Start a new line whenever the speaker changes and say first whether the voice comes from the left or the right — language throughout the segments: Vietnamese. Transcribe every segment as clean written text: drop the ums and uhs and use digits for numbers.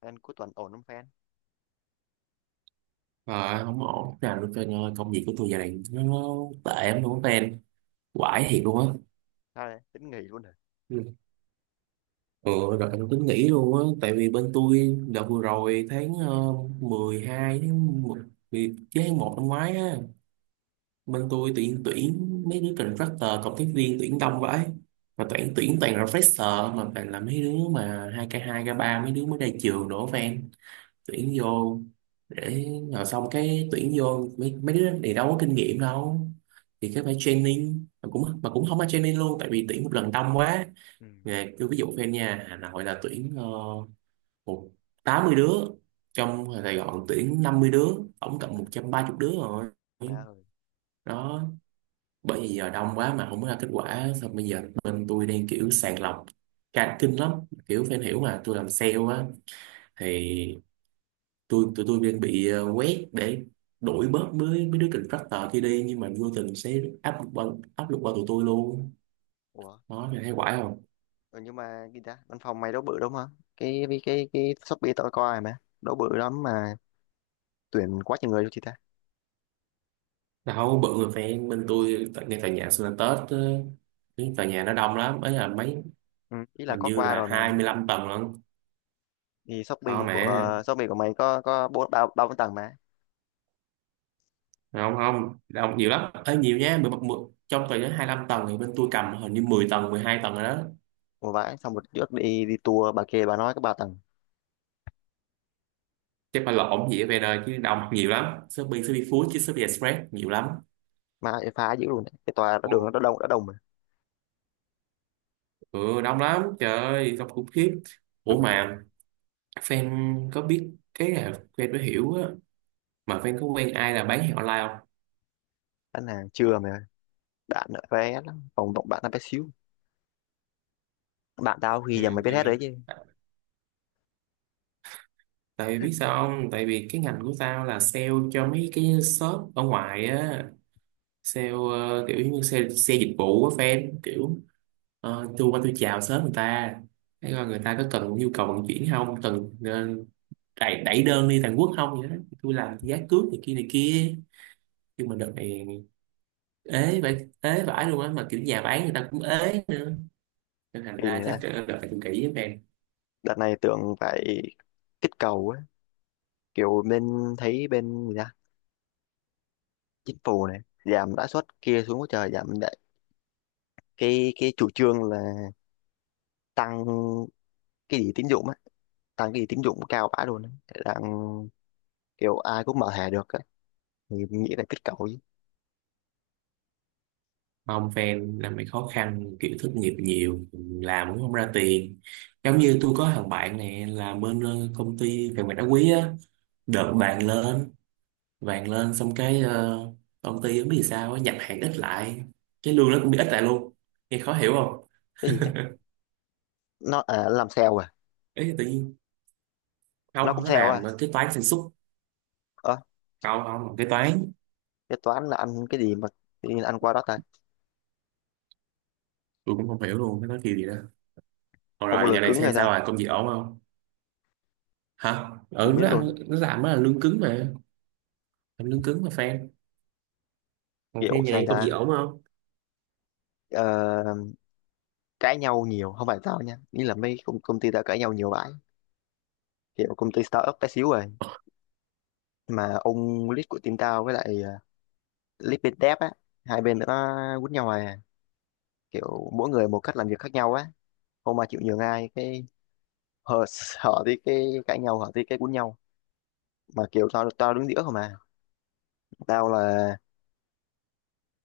left: Fan, cuối tuần ổn không fan?
right: Mà không có ổn nào được trên ơi, công việc của tôi giờ này nó tệ lắm luôn á tên, quải thiệt luôn á.
left: Ra đây tính nghỉ luôn rồi.
right: Ừ. Ừ, rồi em tính nghỉ luôn á tại vì bên tôi đợt vừa rồi tháng 12, tháng 10, chứ tháng một năm ngoái á, bên tôi tuyển tuyển mấy đứa contractor cộng tác viên tuyển đông vậy, mà tuyển tuyển toàn là fresher, mà toàn là mấy đứa mà hai k ba, mấy đứa mới ra trường đổ fan, tuyển vô để, rồi xong cái tuyển vô mấy đứa này đâu có kinh nghiệm đâu thì cái phải training mà cũng không có training luôn tại vì tuyển một lần đông quá.
left: Ừ.
right: Nè cứ ví dụ fan nha, Hà Nội là tuyển một 80 đứa, trong Sài Gòn tuyển 50 đứa, tổng cộng
left: À,
right: 130 đứa rồi
left: má ơi.
right: đó. Bởi vì giờ đông quá mà không có ra kết quả, xong bây giờ bên tôi đang kiểu sàng lọc cả kinh lắm, kiểu fan hiểu mà, tôi làm sale á, thì tụi tôi đang bị quét để đuổi bớt mấy mấy đứa contractor kia đi, nhưng mà vô tình sẽ áp lực qua, áp lực qua tụi tôi luôn.
left: Ủa
right: Đó mày thấy quải không?
left: ừ, nhưng mà gì ta, văn phòng mày đâu bự đâu mà. Cái Shopee tao coi rồi mà đâu bự lắm mà, tuyển quá trời người luôn chị ta.
right: Đâu bự, người fan bên tôi ngay tòa nhà sinh là Tết cái tòa nhà nó đông lắm ấy, là mấy,
left: Ừ, ý là
right: hình
left: có
right: như
left: qua
right: là
left: rồi
right: hai
left: mà.
right: mươi lăm tầng lận,
left: Thì
right: to mẹ.
left: Shopee của mày có có ba ba bốn tầng mà.
right: Không không, đông nhiều lắm ấy, nhiều nha. Mười, trong tòa nhà 25 tầng thì bên tôi cầm hình như 10 tầng, 12 tầng rồi đó.
left: Ủa vãi, xong một trước đi đi tour bà kia bà nói cái ba tầng
right: Chắc phải lộn gì ở về đời chứ đông nhiều lắm, Shopee, Shopee Food, chứ Shopee Express nhiều lắm.
left: mà phá dữ luôn đấy, cái tòa nó đường nó đã đông mà.
right: Ừ đông lắm, trời ơi đông khủng khiếp. Ủa mà fan có biết cái là, fan mới hiểu á, mà fan có quen ai là bán hàng online không?
left: Anh hàng chưa mà, bạn vé lắm phòng, bạn bạn nó bé xíu. Bạn tao khi giờ mày
right: Ừ,
left: biết
right: tại
left: hết
right: vì
left: rồi chứ.
right: tại vì biết sao không, tại vì cái ngành của tao là sale cho mấy cái shop ở ngoài á, sale kiểu như xe xe dịch vụ á fan, kiểu tôi qua tôi chào sớm người ta, thấy coi người ta có cần nhu cầu vận chuyển không, cần đẩy đơn đi Hàn Quốc không vậy đó, tôi làm giá cước này kia này kia. Nhưng mà đợt này ế vậy, ế vãi luôn á, mà kiểu nhà bán người ta cũng ế nữa nên thành
left: Kỳ.
right: ra chắc là phải cũng kỹ với fan.
left: Đợt này tưởng phải kích cầu ấy, kiểu bên, thấy bên gì ta, chính phủ này giảm lãi suất kia xuống quá trời giảm lại. Cái chủ trương là tăng cái gì tín dụng á, tăng cái gì tín dụng cao bã luôn á, đang kiểu ai cũng mở thẻ được á, thì nghĩ là kích cầu chứ.
right: Không fan, là mày khó khăn, kiểu thất nghiệp nhiều, làm cũng không ra tiền. Giống như tôi có thằng bạn này là bên công ty về mặt đá quý á, đợt vàng lên, vàng lên xong cái công ty không biết vì sao á, nhập hàng ít lại, cái lương nó cũng bị ít lại luôn, nghe khó hiểu không?
left: Cái gì ấy, nó à, làm sale à?
right: Ấy tự nhiên,
left: Nó
right: không
left: cũng
right: nó
left: sale
right: làm
left: à?
right: cái toán sản xuất.
left: Ờ,
right: Không không cái toán,
left: cái toán là ăn cái gì mà tự nhiên ăn qua đó ta?
right: tôi cũng không hiểu luôn, nó nói kiểu gì đó.
left: Không có
right: Rồi giờ
left: lường
right: này
left: cứng hay
right: xem sao,
left: sao?
right: rồi công việc ổn không? Hả ừ,
left: Không biết
right: nó
left: luôn á.
right: ăn nó làm, nó là lương cứng mà, làm lương cứng mà fan. Còn
left: Kiểu
right: fan nhà
left: sao
right: này công việc
left: ta?
right: ổn không?
left: ờ, Cãi nhau nhiều, không phải tao nha, nghĩ là mấy công, công ty tao cãi nhau nhiều bãi, kiểu công ty startup bé xíu rồi. Nhưng mà ông lead của team tao với lại lead bên dev á, hai bên nó quýnh nhau à, kiểu mỗi người một cách làm việc khác nhau á, không mà chịu nhường ai. Cái hở hở thì cái cãi nhau, hở thì cái quýnh nhau. Mà kiểu tao tao đứng giữa không à. Tao là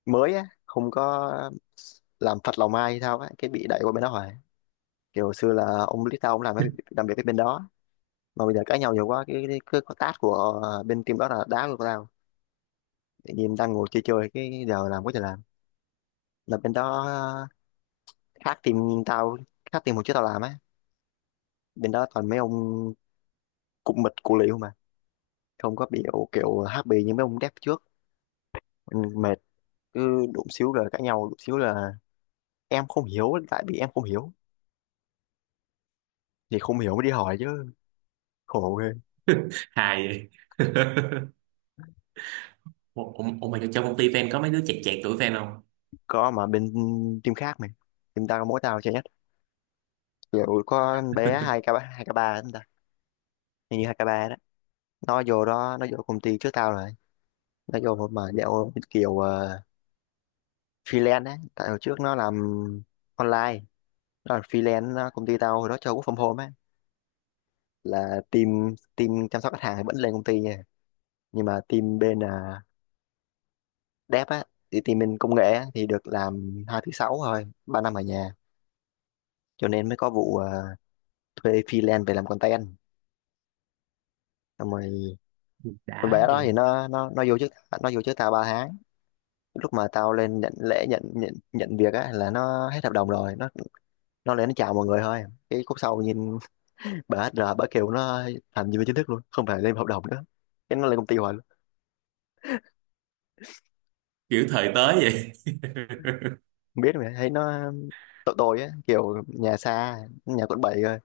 left: mới á, không có làm phật lòng ai hay sao á, cái bị đẩy qua bên đó rồi. Kiểu xưa là ông lead tao ông làm cái làm việc cái bên đó, mà bây giờ cãi nhau nhiều quá, cái cái task của bên team đó là đá luôn tao. Tự nhiên đang ngồi chơi chơi cái giờ làm quá trời làm. Là bên đó khác team tao, khác team hồi trước tao làm á. Bên đó toàn mấy ông cụm mịch cụ liễu mà, không có biểu kiểu happy như mấy ông dev trước. Ừ, mệt. Cứ đụng xíu là cãi nhau, đụng xíu là em không hiểu, tại vì em không hiểu thì không hiểu mới đi hỏi chứ. Khổ ghê.
right: Hài vậy. ủa, ủa ủa mà trong công ty fan có mấy đứa chẹt chẹt tuổi fan không?
left: Có, mà bên team khác mày. Team tao có mỗi tao chơi nhất. Kiểu có bé hai k, hai k ba chúng ta, hình như hai k ba đó. Nó vô đó nó vô công ty trước tao rồi. Nó vô mà dạo kiểu freelance á, tại hồi trước nó làm online đó, là freelance đó. Công ty tao hồi đó cho work from home á, là team team chăm sóc khách hàng thì vẫn lên công ty nha, nhưng mà team bên dev á, thì team bên công nghệ á, thì được làm hai thứ sáu thôi, ba năm ở nhà. Cho nên mới có vụ thuê freelance về làm content. Xong rồi con
right: Đã
left: bé đó
right: vậy.
left: thì nó vô trước. Nó vô trước tao ba tháng. Lúc mà tao lên nhận lễ nhận nhận nhận việc á là nó hết hợp đồng rồi, nó lên nó chào mọi người thôi. Cái khúc sau nhìn bà HR bà kêu nó làm nhân viên chính thức luôn, không phải lên hợp đồng nữa. Cái nó lên công ty hoài.
right: Kiểu thời tới vậy.
left: Không biết, mà thấy nó tội tội á, kiểu nhà xa, nhà quận 7 rồi,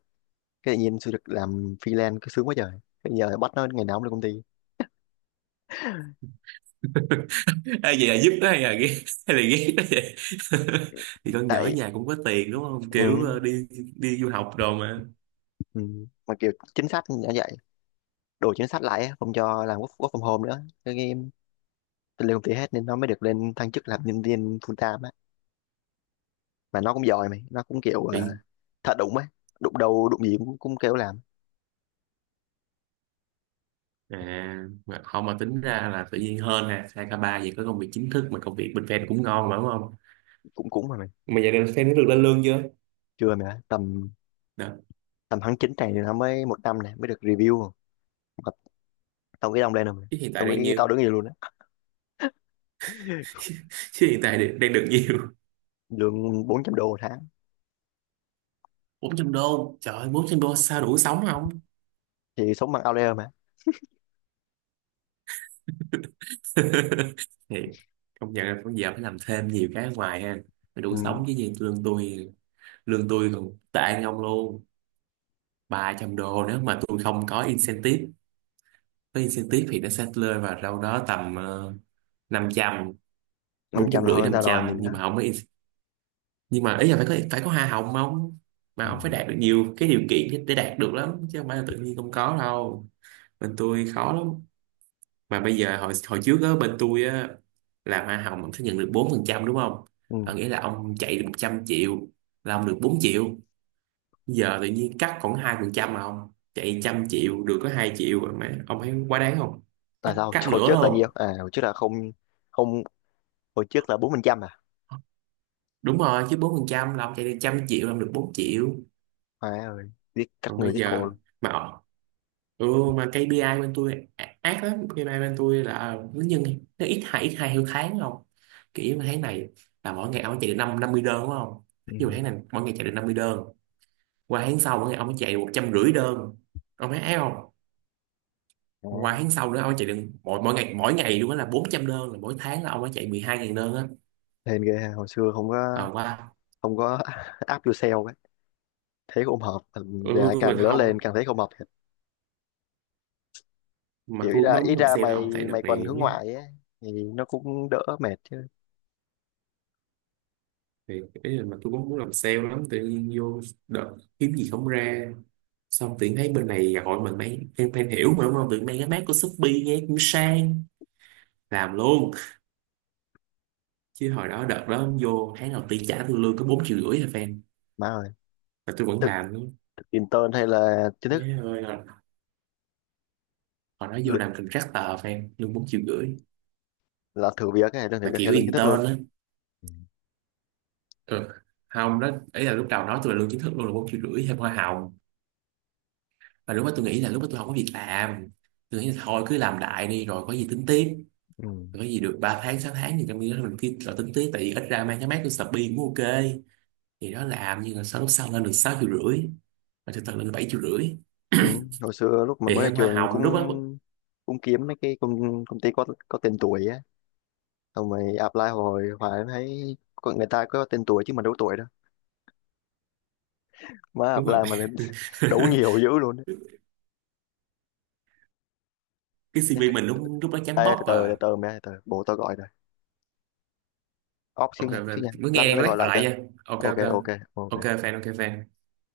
left: cái tự nhiên xin được làm freelance cứ sướng quá trời, bây giờ bắt nó ngày nào cũng lên công ty.
right: Ai vậy là giúp nó hay là ghét, hay là ghét nó vậy? Thì con nhỏ ở
left: Tại
right: nhà cũng có tiền đúng không, kiểu
left: ừ,
right: đi, đi du học rồi mà.
left: ừ. Mà kiểu chính sách như vậy, đổi chính sách lại á, không cho làm work, work from home nữa, cái game lên công ty hết, nên nó mới được lên thăng chức làm nhân viên full time á. Mà nó cũng giỏi mày, nó cũng kiểu
right: Thì-
left: thật đụng ấy, đụng đầu đụng gì cũng kêu làm.
right: à mà không, mà tính ra là tự nhiên hơn nè, sang ca ba vậy có công việc chính thức mà, công việc bên fan cũng ngon mà đúng không?
left: Cũng cũng mà mày.
right: Mà giờ này fan nó được lên lương chưa?
left: Chưa, mà tầm
right: Đó.
left: tầm tháng 9 này nó mới một năm, này mới được review. Mà tao nghĩ đông lên rồi mày,
right: Chứ hiện tại
left: tao
right: đang
left: nghĩ
right: nhiêu,
left: tao đứng gì luôn á.
right: chứ hiện tại đang được nhiều?
left: Lương 400 đô một tháng.
right: Bốn trăm đô, trời ơi, 400 đô sao đủ sống không?
left: Thì sống bằng outlier mà.
right: Thì công nhận là bây giờ phải làm thêm nhiều cái ở ngoài ha mới đủ
left: Ừ.
right: sống chứ gì. Lương tôi, lương tôi còn tệ hơn ông luôn, 300 đô. Nếu mà tôi không có incentive, có incentive thì nó sẽ rơi vào đâu đó tầm 500,
left: Năm
right: bốn trăm
left: trăm là hơn
right: rưỡi
left: người
right: năm
left: ta rồi
right: trăm
left: nhìn đó.
right: Nhưng mà không có nhưng mà ý là phải có, phải có hoa hồng không, mà
left: Ừ.
right: ông phải đạt được nhiều cái điều kiện để đạt được lắm chứ không phải là tự nhiên không có đâu, bên tôi khó lắm. Mà bây giờ hồi hồi trước á bên tôi á là hoa hồng ông sẽ nhận được 4% đúng không?
left: Ừ.
right: Ờ, nghĩa là ông chạy được 100 triệu là ông được 4 triệu. Giờ tự nhiên cắt còn 2%, mà ông chạy 100 triệu được có 2 triệu rồi, mà ông thấy quá đáng không?
left: Tại
right: cắt
left: sao
right: cắt
left: hồi
right: nửa
left: trước là nhiêu
right: luôn.
left: à, hồi trước là không? Không. Hồi trước là 4% à?
right: Đúng rồi, chứ 4% là ông chạy được 100 triệu là ông được 4 triệu.
left: Má ơi, giết các
right: Còn
left: người,
right: bây
left: giết cổ
right: giờ
left: luôn.
right: mà, ừ, mà KPI bên tôi ác lắm. KPI bên tôi là nó nhân, nó ít hai theo tháng không. Kiểu mà tháng này là mỗi ngày ông chạy được năm 50 đơn đúng không? Ví
left: Ừ.
right: dụ tháng này mỗi ngày chạy được 50 đơn, qua tháng sau mỗi ngày ông chạy được 150 đơn, ông thấy ác không? Qua
left: Đấy.
right: tháng sau nữa ông chạy được mỗi mỗi ngày luôn á là 400 đơn, là mỗi tháng là ông phải chạy 12 ngàn đơn á.
left: Hên ghê ha, hồi xưa không
right: À
left: có.
right: qua,
left: Không có. Áp yourself ấy. Thấy không hợp,
right: ừ,
left: và
right: mà
left: càng lớn
right: không,
left: lên càng thấy không hợp thiệt.
right: mà
left: Kiểu ý
right: tôi
left: ra
right: mới
left: ý
right: muốn làm
left: ra
right: sale đâu ông, tại
left: mày
right: đợt
left: mày còn
right: này
left: hướng
right: mới.
left: ngoại ấy thì nó cũng đỡ mệt chứ.
right: Thì cái là mà tôi cũng muốn làm sale lắm, tự nhiên vô đợt kiếm gì không ra, xong tự nhiên thấy bên này gọi mình mấy em, fan hiểu mà đúng không, tự nhiên mấy cái mác của Shopee nghe cũng sang, làm luôn. Chứ hồi đó đợt đó vô tháng đầu tiên trả tôi lương có 4,5 triệu thôi fan,
left: Má ơi.
right: mà tôi vẫn
left: Thực,
right: làm luôn.
left: thực intern hay là chính thức?
right: Thế ơi, hồi hồi đó vô
left: Lự-
right: làm contractor fan lương 4,5 triệu,
left: là thử việc hay là thử
right: là
left: việc
right: kiểu
left: hay là chính thức luôn?
right: intern á. Ừ. Không đó ấy, là lúc đầu nói tôi là lương chính thức luôn là 4,5 triệu thêm hoa hồng, và lúc đó tôi nghĩ là, lúc đó tôi không có việc làm, tôi nghĩ là thôi cứ làm đại đi rồi có gì tính tiếp,
left: Ừ.
right: có gì được 3 tháng 6 tháng gì trong khi đó mình kia lo tính tí, tại vì ít ra mang cái máy của Shopee cũng ok thì nó làm. Nhưng mà sau, lúc sau lên được 6,5 triệu, mà thực sự lên 7,5 triệu
left: Ừ. Hồi xưa lúc mà
right: thì
left: mới ra
right: thêm hoa
left: trường
right: hồng
left: cũng
right: lúc đó.
left: cũng kiếm mấy cái công, công ty có tên tuổi á, xong rồi apply hồi hoài mới thấy, có người ta có tên tuổi chứ mình đâu tuổi đâu. Má
right: Đúng
left: apply
right: rồi
left: mà lên đấu nhiều dữ luôn á.
right: cái
left: Chết
right: CV
left: rồi.
right: mình lúc lúc đó chấm
left: Ê,
right: bóc
left: từ từ từ
right: à.
left: từ mẹ từ bố tao gọi rồi, off xíu
right: Ok
left: nha,
right: ok,
left: off xíu nha,
right: mới
left: lát
right: nghe
left: nó
right: lát
left: gọi
right: gọi
left: lại
right: lại
left: cho.
right: nha, ok
left: Ok
right: ok,
left: ok. Ok.
right: ok fan ok fan.